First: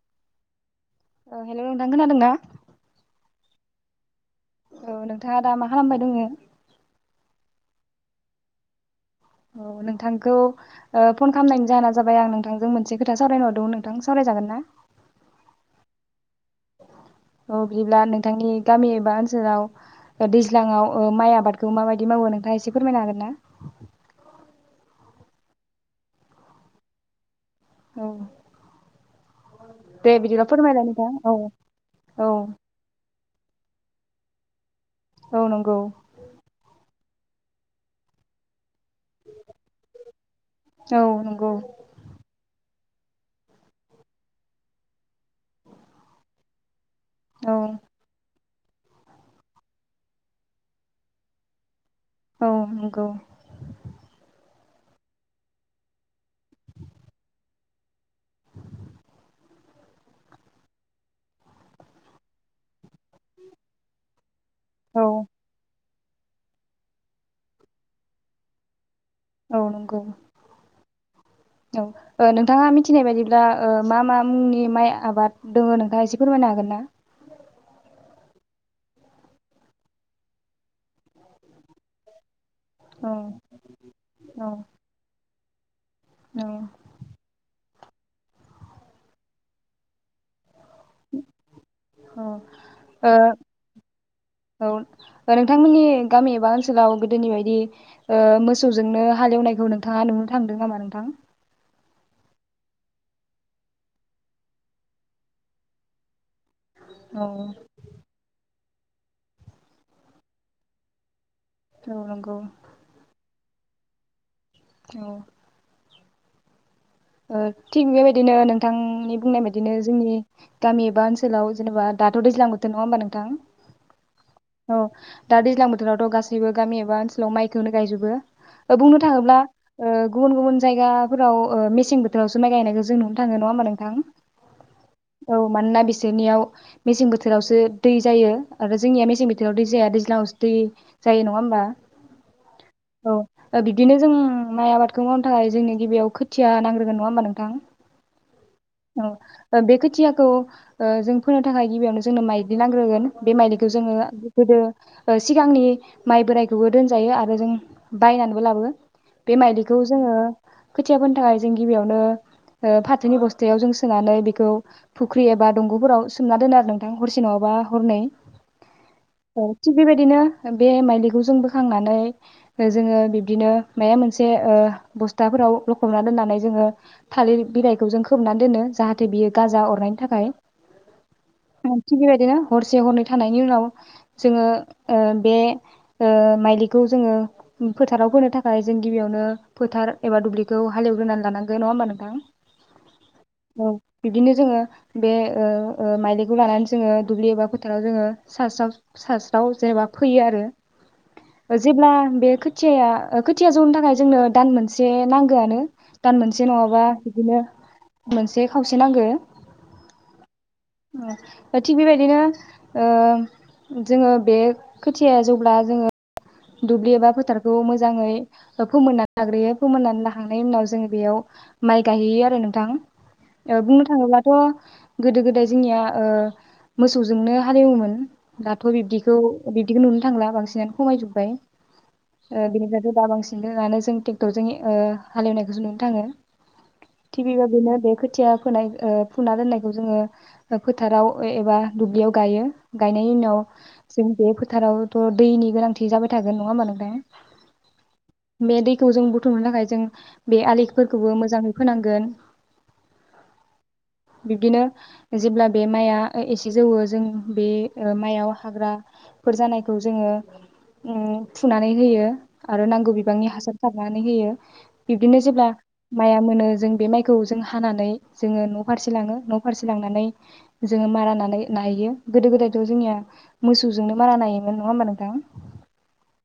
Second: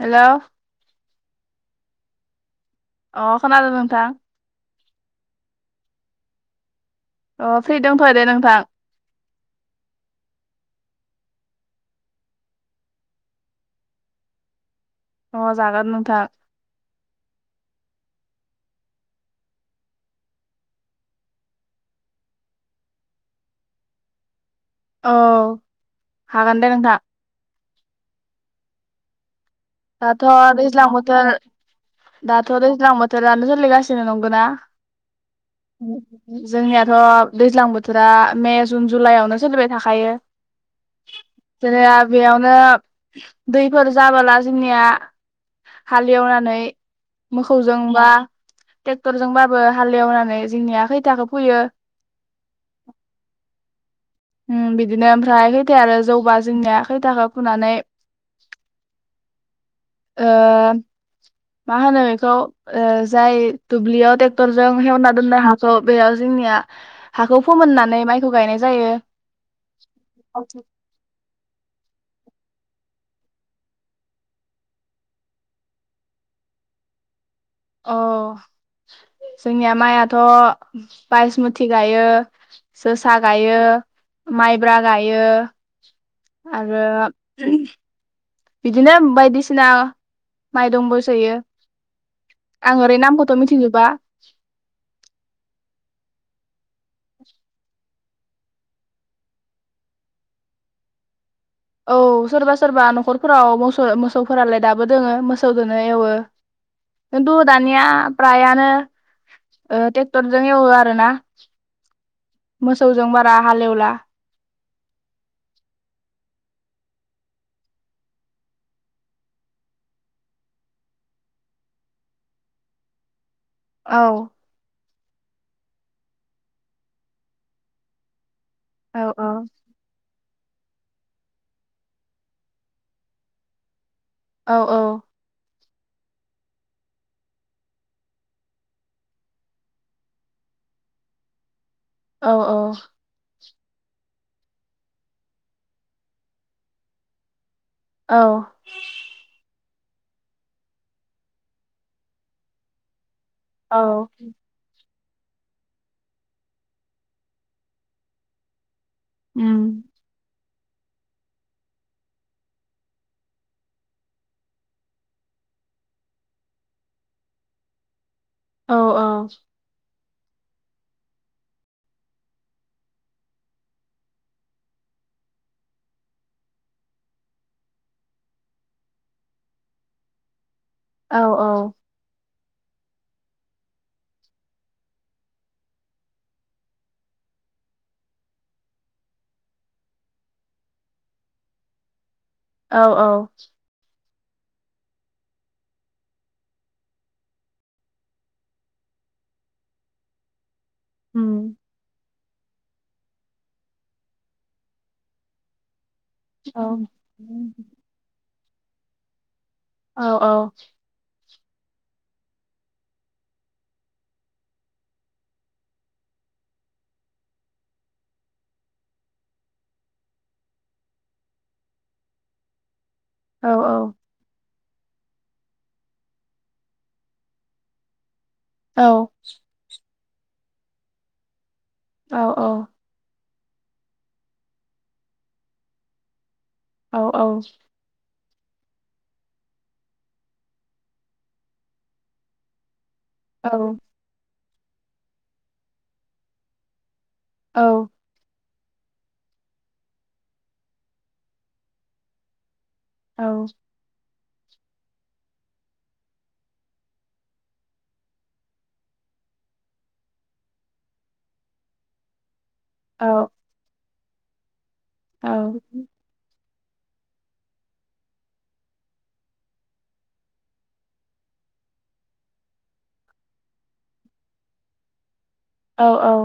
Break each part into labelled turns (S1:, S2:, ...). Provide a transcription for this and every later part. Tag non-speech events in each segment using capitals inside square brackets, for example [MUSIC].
S1: हेल'
S2: ओ हेल' नोंथां खोनादोंना?
S1: अ खोनादो नोंथां
S2: औ नोंथाङा दा मा खालामबाय दोङो?
S1: अ फ्रि दंथ'यो दे नोंथां
S2: औ नोंथांखौ ओ फन खालामनायनि जाहोना जाबाय आं नोंथांजों मोनसे खोथा सावरायनो हरदोंमोन नोंथां सावरायजागोन ना?
S1: अ जागोन नोंथां
S2: औ बिदिब्ला नोंथांनि गामि एबा ओनसोलाव ओ दैज्लाङाव ओ माइ आबादखौ माबायदि मावो नोंथाङा एसे फोरमायनो हागोन ना?
S1: औ हागोन दे नोंथां
S2: औ दे बिदिब्ला
S1: दाथ'
S2: फोरमायलाय
S1: दैज्लां
S2: नोंथां
S1: बोथोर
S2: औ औ
S1: दाथ' दैज्लां बो थोरानो सोलिगासिनो नंगौ ना?
S2: औ नंगौ
S1: [UNINTELLIGIBLE] जोंनियाथ' दैज्लां बोथोरा मे जुन जुलाइआवनो सोलिबाय थाखायो
S2: औ नंगौ
S1: जेनेबा बेयावनो दैफोर जाबोला जोंनिया हालेवनानै
S2: औ
S1: मोखौजों बा टेक्टरजोंबाबो हालेवनानै जोंनिया खैथाखो फोयो
S2: औ नंगौ
S1: उम बिदिनो ओमफ्राय खैथाया आरो जौबा जोंनिया खैथाखौ फुनानै ओ माहोनो बेखौ ओ जाय दुब्लियाव टेक्टरजों
S2: औ
S1: हेवना दोननाय हाखौ बेयाव जोंनिया हाखौ फोमोननानै माइखौ गायनाय जायो।
S2: औ नंगौ औ ओ नोंथाङा मि थिनाय बायदिब्ला ओ मा मा मुंनि माइ आबाद दोङो नोंथाङा एसे फोरमायनो हागोन ना?
S1: अ जोंनिया माइयाथ' बायसमुथि गायो
S2: औ
S1: जोसा गायो
S2: औ
S1: माइब्रा गायो
S2: औ
S1: आरो [UNINTELLIGIBLE] बिदिनो बायदिसिना माइ दंबोसोयो
S2: औ
S1: आं ओरै
S2: ओ
S1: नामखौथ' मिथिजोबा।
S2: औ नोंथांमोननि गामि एबा ओनसोलाव गोदोनि बायदि ओ मोसौजोंनो हालेवनायखौ नोंथाङा नुनो थांदों नामा नोंथां?
S1: औ सोरबा सोरबा न'खरफोराव मोसौ मोसौफोरालाय दाबो दोङो मोसौदोनो एवो।
S2: औ
S1: खिन्थु दानिया फ्रायानो ओ ट्रेक्टरजों एवो आरो ना
S2: औ नंगौ।
S1: बा हाल वेला
S2: औ। ओ थिग बेबायदिनो नोंथांनि बुंनाय बायदिनो जोंनि गामि एबा ओनसोलाव जेनेबा दाथ' दैज्लां बोथोर नङा होमबा नोंथां।
S1: औ।
S2: औ दा दैज्लां बोथोरावथ' गासैबो गामि एबा ओनसोलाव माइखौ होनो गायजोबो
S1: औ
S2: बुंनो
S1: औ
S2: थाङोब्ला ओ गुबुन गुबुन जायगाफोराव ओ मेस सें बोथोरावसो माइ गायनायखो जोंनो नुनो थांनो नंआ होनबा नोंथां?
S1: औ औ।
S2: मानोना बिसोरनियाव मेसें बोथोरावसो दै जायो आरो जोंनिया मेसें बोथोराव दै जाया दैज्लाङावसो दै जायो नङा होमबा।
S1: औ औ।
S2: बिबदिनो जों माइ आबादखौ मावनो थाखाय जोंनि गिबियाव खोथिया नांग्रो नङा होमा नोंथां?
S1: औ
S2: औ ओ बेख खुथियाखौ ओ जों फोनो थाखाय गिबियावनो जोंनो माइलि नांग्रोगोन। बेमाइलिखो जोङो
S1: औ
S2: गोदो ओ सिगांनि माइ बोराइखौबो दोनजायो आरो जों बायनानैबो लाबो बे माइलिखौ
S1: उम
S2: जोङो खाथिया फोनो थाखाय जों गिबियावनो ओ फाथोनि बस्थायाव जों सोनानै बेखौ फुख्रि एबा दंग'फोराव सोमना दोनो आरो नोंथां हरसे नङाबा हरनै।
S1: औ औ।
S2: बिदिनो बे माइलिखौ जों बोखांनानै जोङो बिबदिनो मायबा मोनसे ओ बस्थाफोराव लखबना दोननानै जोङो थालिर बिलाइखौ जों खोबनानै दोनो जाहाथे बियो गाजा अरनायनि थाखाय।
S1: औ
S2: थिक बेबादिनो हरसे हरनै थानायनि उनाव जोङो ओ बे ओ माइलिखौ जोङो फोथाराव फोनो थाखाय जों गिबियावनो फोथार एबा दुब्लिखौ हालेवग्रोना लानांगोन नङा ओमबा नोंथां?
S1: औ औ।
S2: औ बिब्दिनो जोङो बे ओ ओ माइलिखौ लानानै जोङो दुब्लि एबा फोथाराव जोङो सस्र सास्राव जेनेबा फैयो आरो
S1: उम
S2: जिब्ला बे खोथिया ओ खोथिया जौनो थाखाय जोंनो दान मोनसे नांगोआनो। दान मोनसे
S1: औ
S2: नङाबा बिदिनो मोनसे खावसे नांगो।
S1: औ औ
S2: ओ थिग बेबायदिनो ओ जोङो बे खोथियाया जौब्ला जोङो दुब्लि एबा फोथारखौ मोजाङै फोमोननानै लाग्रोयो फोमोननानै लाखांनायनि उनाव जोङो बेयाव माइ गायहैयो आरो
S1: औ
S2: नोंथां बुंनो थाङोब्लाथ' गोदो गोदाय जोंनिया ओ मोसौजोंनो हालेवोमोन। दाथ' बिबदिखौ बिबदिखौ नुनो थांला बांसिनानो खमायजोब बाय
S1: औ
S2: ओ बिनिफ्रायथ' दा बांसिन जों ट्रेक्टरजों ओ हालेवनायखौसो नुनो थाङो। [UNINTELLIGIBLE] बे खोथिया फोनाय ओ फुना दोननायखौ जोङो फोथाराव एबा दुब्लियाव गायो। गायनायनि उनाव जों बे फोथारावथ' दैनि गोनांथि जाबाय थागोन नङा होमबा नोंथां?
S1: औ
S2: बे दैखौ जों बुथुमनो थाखाय जों बे आलिफोरखौबो मोजाङै खोनांगोन।
S1: औ
S2: बिब्दिनो जेब्ला बे माइआ एसे जौवो जों बे ओ माइयाव हाग्राफोर जानायखौ जोङो ओम फुनानै होयो। आरो नांगौ बिबांनि हासार सार नानै होयो। बिबदिनो
S1: औ
S2: जेब्ला माइया मोनो। जों बे माइखौ जों हानानै जोङो न' फारसे लाङो न' फारसे लांनानै जोङो मारानानाय नायो गोदो गोदायथ' जोंनिया मोसौजोंनो मारा नायोमोन नङा होमबा नोंथां?
S1: औ औ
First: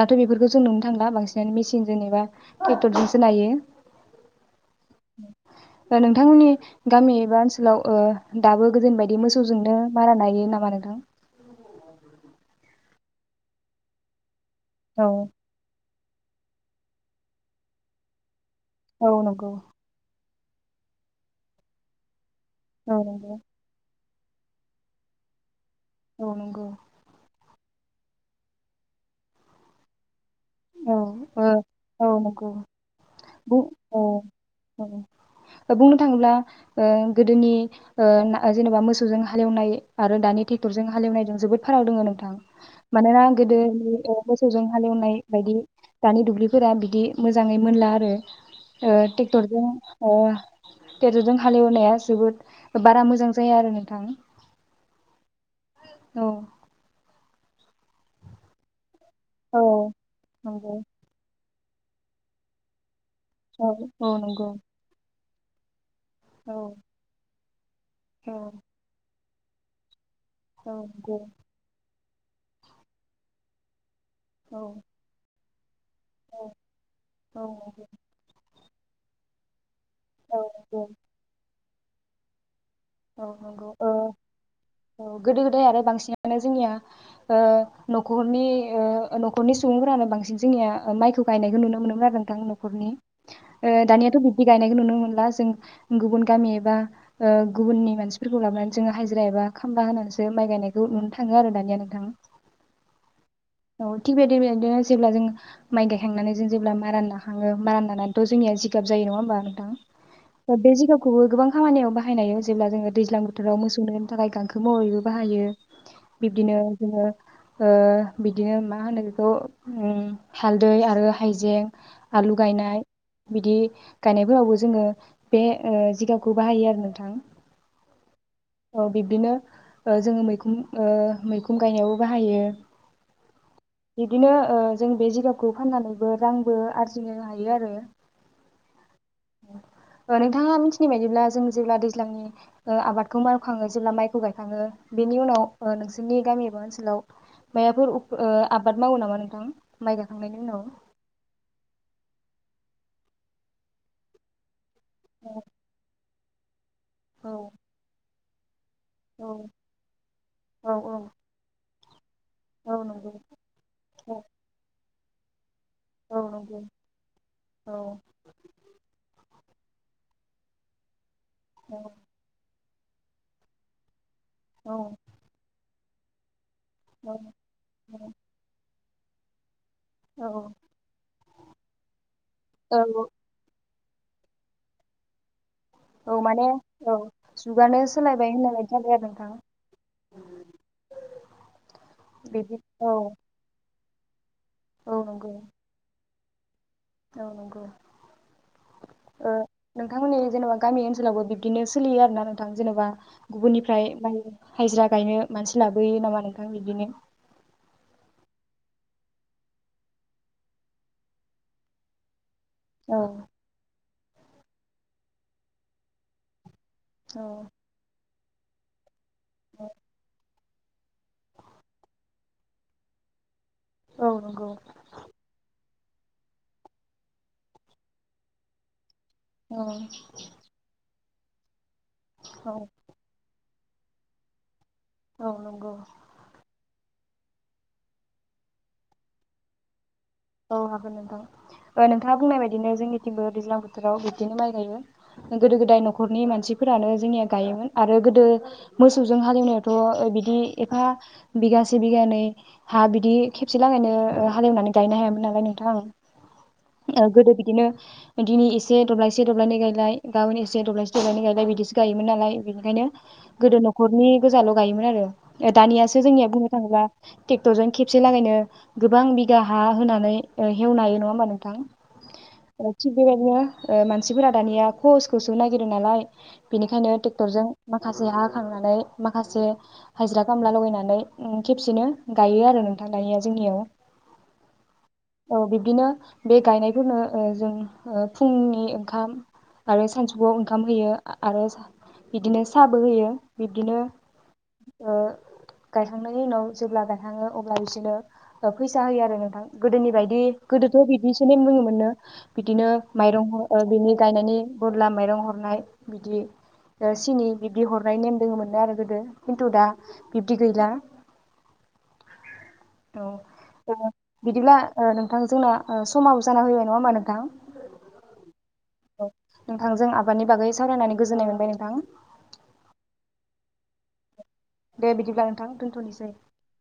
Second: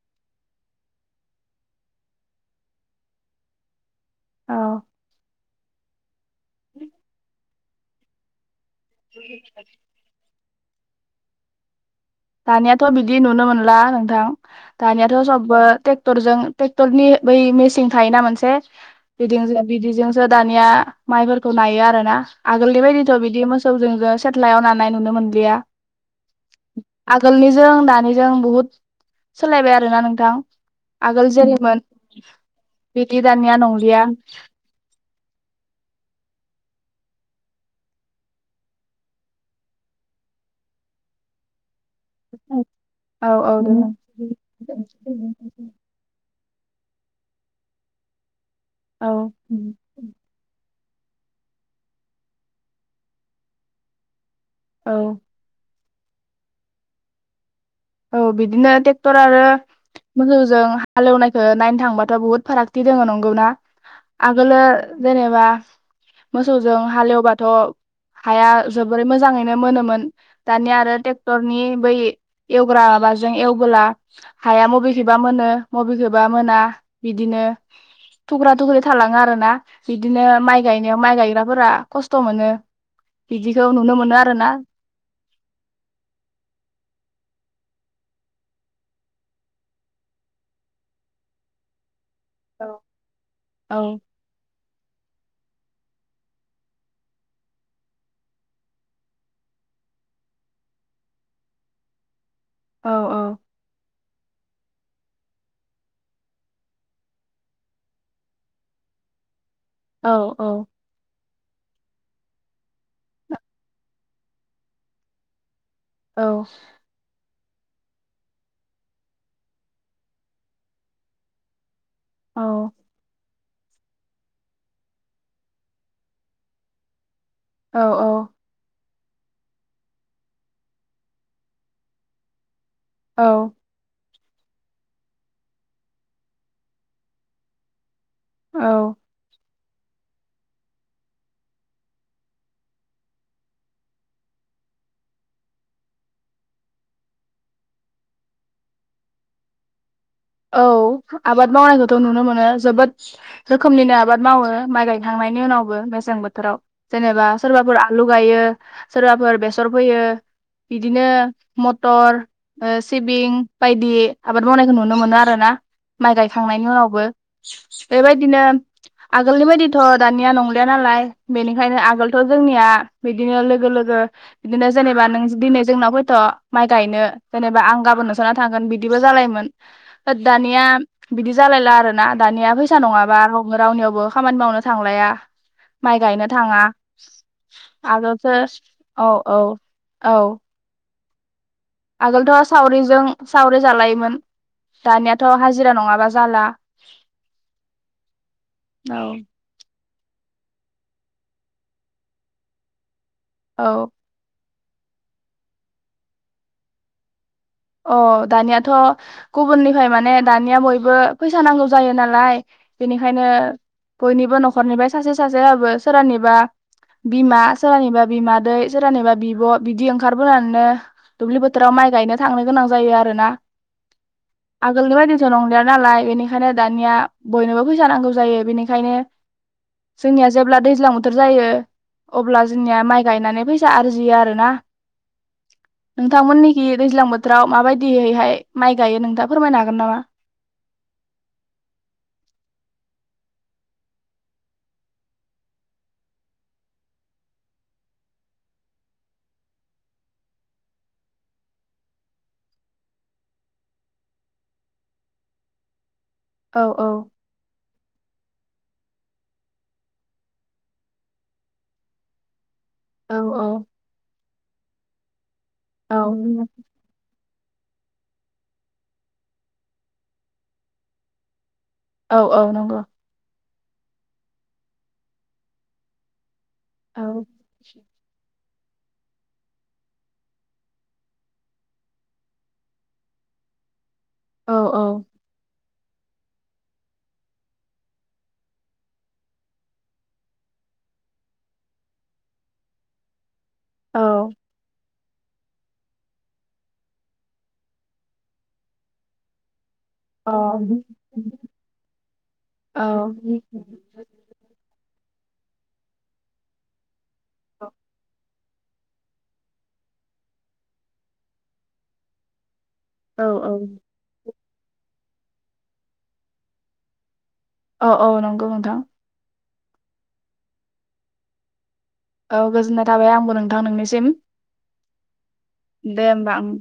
S2: दाथ' बेफोरखौ जों नुनो थांला बांसिनानो मेसिनजों एबा ट्रेक्टरजोंसो नायो। [UNINTELLIGIBLE] गामि एबा ओनस लाव ओ दाबो गोदोनि बायदि मोसौजोंनो मारा नायो ना [UNINTELLIGIBLE] नोंथां
S1: दानियाथ' बिदि नुनो मोनला नोंथां।
S2: औ
S1: दानियाथ' सबबो टेक्ट टरजों टेक्टर नि बै मेसिन थायोना मोनसे
S2: औ नंगौ
S1: [UNINTELLIGIBLE] बिदिजों जो दानिया माइफोरखौ नायो आरो ना आगोलनि
S2: औ
S1: बायदिथ'
S2: नंगौ
S1: बिदि मोसौजों जा सेटलायाव नानाय नुनो मोनलिया
S2: औ नंगौ
S1: आगोलनिजों दानिजों बहुद सोलायबाय आरोना नोंथां
S2: औ
S1: आगोल
S2: ओ
S1: जेरैमोन
S2: औ नंगौ
S1: बिदि दानिया
S2: बुं औ
S1: नंलिया
S2: औ बुंनो थाङोब्ला ओ गोदोनि ओ ना जेनेबा मोसौजों हालेवनाय आरो दानि ट्रेक्टरजों हालेवनायजों जोबोद फाराग दोङो नोंथां मानोना
S1: औ औ दोङो
S2: गोदोनि ओ मोसौजों हालेवनाय दानि दुब्लिफोरा बिदि मोजाङै मोनला आरो ओ
S1: औ
S2: टेकटरजों ओ टेकटरजों हालेवनाया जोबोद बारा मोजां जाया आरो नोंथां
S1: औ
S2: औ
S1: औ बिदिनो टेक क्टर आरो
S2: औ
S1: मोसौजों
S2: नंगौ
S1: हालेवनायखो नाय थांबाथ' बहुत फारागथि दङो नं गौना
S2: औ औ नंगौ
S1: आगोलो जेने बा
S2: औ
S1: मोसौजों हालेवबा थ'
S2: औ
S1: हाया जोबोर मोजाङै नो मोनोमोन
S2: औ
S1: दानि आरो
S2: नंगौ
S1: टेक्टरनि बै एवग्रा माबाजों एवबोला
S2: औ
S1: हाया मबेखैबा मोनो बबेखिबा मोना बिदिनो
S2: औ नंगौ
S1: थुख्रा थुख्रि थालाङो आरोना बिदिनो
S2: औ
S1: माइ
S2: नंगौ
S1: गायनायाव माइ गायग्राफोरा खस्थ' मोनो
S2: औ
S1: बिदिखौ
S2: नंगौ ओ
S1: नुनो मोनो आरो ना
S2: औ गोदो गोदाय आरो बांसिनानो जोंनिया ओ न'खरनि ओ न'खरनि सुबुंफ्रानो बांसिन जोंनिया माइखौ गायनायखौ नुनो मोनोमोन आरो नों थां
S1: औ
S2: न'खरनि ओ दानियाथ' बिबदि गायनायखौ नुनो मोनला जों गुबुन गामि एबा ओ गुबुननि मानसिफोरखौ लाबोनानै जोङो हाजिरा एबा खामला होनानैसो माइ गायनायखौ नुनो थाङो आरो दानिया नोंथां
S1: औ औ।
S2: औ थिग बेबादि बेबादिनो जेब्ला जों माइ गायखांनानै जों जेब्ला मारान नाखाङो, मारान नानानैथ' जोंनिया जिगाब जायो, नङा होमबा नों
S1: औ औ
S2: थां। बे जिगाबखौबो गोबां खामानियाव बाहायनायाव जेब्ला जोङो दैज्लां बोथोराव मोसौ थाखाय गांखो महरैबो बाहायो। बिब्दिनो जोङो ओ बिदिनो मा होनो बेखौ उम हालदै आरो हाइजें आलु
S1: औ
S2: गायनाय बिदि गायनायफोरावबो जोङो बे ओ जिगाबखौ बाहायो आरो नोंथां।
S1: औ औ।
S2: औ बिब्दिनो जोङो मैखुम ओ मैखुम गायनायावबो बाहायो।
S1: औ।
S2: बिब्दिनो ओ जों बे जिगावखौ फाननानैबो रांबो आरजिनो हायो आरो।
S1: औ।
S2: ओ नोंथाङा मिथिनाय बायदिब्ला जों जेब्ला दैज्लांनि ओ आबाद खौ मावखाङो जेब्ला माइखौ गायखाङो बेनि उनाव ओ नोंसोरनि गामि एबा ओनसोलाव मायाफोर उफ ओ आबाद मावो नामा नोंथां? माइ गा
S1: औ आबाद मावनायखौथ' नुनो मो नो। जोबोद रोखोमनिनो आबाद मावो। माइ गायखांनायनि उनावबो मेसें बो थोराव। जेनेबा
S2: औ
S1: सोरबाफोर आलु गायो।
S2: औ
S1: सोरबाफोर बेसर फैयो,
S2: औ औ
S1: बिदिनो म टर ओ
S2: औ नंगौ
S1: सिबिं बायदि
S2: औ
S1: आबाद मावनायखौ नु नो मोनो आरोना। माइ
S2: औ नंगौ
S1: गायखांनायनि उनावबो।
S2: औ
S1: बेबादिनो आल आगोलनि बायदिथ' दानिया नंलिया नालाय। बेनिखायनो
S2: औ
S1: आगोलथ' जोंनिया बिदिनो लोगो लोगो बिदिनो
S2: औ
S1: जेनेबा नों दिनै जोंनाव फैथ' माइ गायनो जेनेबा आं गाबोन
S2: औ
S1: नोसानाव थांगोन बि बिदिबो जालायोमोन।
S2: औ
S1: दानिया बिदि जालायला आरोना। दानिया फैसा
S2: औ
S1: नङाबा रावबो रावनियावबो खामानि मावनो थांलाया माइ
S2: औ
S1: गायनो
S2: माने
S1: थाङा
S2: औ जुगानो सोलायबाय
S1: आगोलसो
S2: होननाय बायदि जाबाय आरो
S1: औ
S2: नोंथां
S1: औ औ आगोलथ'
S2: बिदि औ
S1: सावरिजों सावरि जालायो मोन।
S2: औ नंगौ
S1: दानियाथ' हाजिरा नङाबा जाला।
S2: औ नंगौ।
S1: औ
S2: ओ नोंथांमोननि जेनेबा गामि ओनसोलावबो बिब्दिनो सोलियो आरो ना नोंथां? जेनेबा
S1: औ
S2: गुबुननिफ्राय माने हाजिरा गायनो मानसि लाबोयो नामा नोंथां बिदिनो?
S1: अ दानियाथ' गुबुननिफ्राय माने दानिया बयबो फैसा नांगौ जायो नालाय
S2: औ
S1: बेनिखायनो बयनिबो न'खरनिफ्राय सासे सासेबाबो सोरानिबा
S2: औ
S1: बिमा सोरानिबा बिमा सोरानिबा बिब' बिदि ओंखारबोनानैनो दुब्लि फोथाराव माय गायनो थांनो गोनां जायो आरो ना।
S2: औ नंगौ
S1: आगोलनि बायदिथ' नंलिया नालाय बेनिखायनो दानिया बयनोबो फैसा नांगौ जायो बेनिखायनो
S2: औ
S1: जोंनिया जेब्ला दैज्लां बोथोर जायो। अब्ला
S2: औ
S1: जोंनिया माइ गायनानै फैसा आरजियो आरो ना।
S2: औ नंगौ
S1: नोंथां मोननिखि दैज्लां [UNINTELLIGIBLE] बोथोराव माबायदियैहाय माइ गायो नोंथांङा फोरमायनो हागोन नामा?
S2: औ हागोन नोंथां नोंथाङा बुंनाय बायदिनो जोंनिथिंबो दैज्लां बोथोराव बिब्दिनो माइ गायो गोदो गोदाय न'खरनि मानसिफोरानो जोंनिया गायोमोन आरो गोदो मोसौजों हालेवनायावथ' बिदि एफा बिगासे बिगानै हा बिदि खेबसे लागायनो हालेवनानै गायनो हायामोन। मोन नालाय
S1: औ औ
S2: नोंथां गोदो बिदिनो दिनै एसे एसे दब्लायसे दब्लायनै गायलाय गाबोन एसे दब्लायसे दब्लायनै गायलाय बिदिसो गायोमोन नालाय। बेनिखायनो
S1: औ
S2: गोदो न'खरनि गोजाल' गायोमोन आरो। दानियासो
S1: औ
S2: जोंनिया बुंनो थांङोब्ला टेक्टर जों खेबसे लागायनो गोबां बिगा हा होना नै ओ हेवनो हायो नङा होमबा नोंथां?
S1: औ औ नंगौ
S2: थिग बेबायदिनो ओ मानसिफोरा दानिया खहसखौसो नागिरो नालाय बिनिखायनो
S1: औ
S2: टेक्टरजों माखासे हा थांनानै माखासे हाजिरा खामला लगायनानै उम खेबसेनो गायो आरो गायनाया नोंथांया जोंनियाव।
S1: औ।
S2: औ बि बि नो बे गायनायफोरनो ओ जों फुंनि ओंखाम आरो सानजौफुआव ओंखाम होयो आ आरो बिदिनो साहाबो होयो। बिदिनो
S1: औ
S2: ओ गायखांनायनि उनाव जेब्ला गायखाङो अब्ला बिसोरनो ओ फैसा होयो आरो नोंथां। गोदोनि बायदि गोदोथ' बिब्दिसो नेम दोङोमोनो बिदिनो
S1: औ
S2: माइरं ओ बिनि गायनायनि बदला माइरं हर नाय बिदि थिनि
S1: औ
S2: ब्बिबदि हरनाय नेम दङमोन। नो आरो गोदो किन्थु दा बिब्दि गैला। औ ओ। बिदिब्ला ओ नोंथां जोंना ओ समाव जाना फैबाय नङा हनबा नोंथां?
S1: अ अ नंगौ नों
S2: औ। नोंथांजों आबादनि बागै सावरायनानै गोजोननाय मोनबाय नोंथां।
S1: औ गोजोननाय थाबाय आंबो नोंथां नोंनिसिम।
S2: दे बिदिब्ला नोंथां
S1: दे
S2: दोनथ'नोसै।
S1: होमबा ओं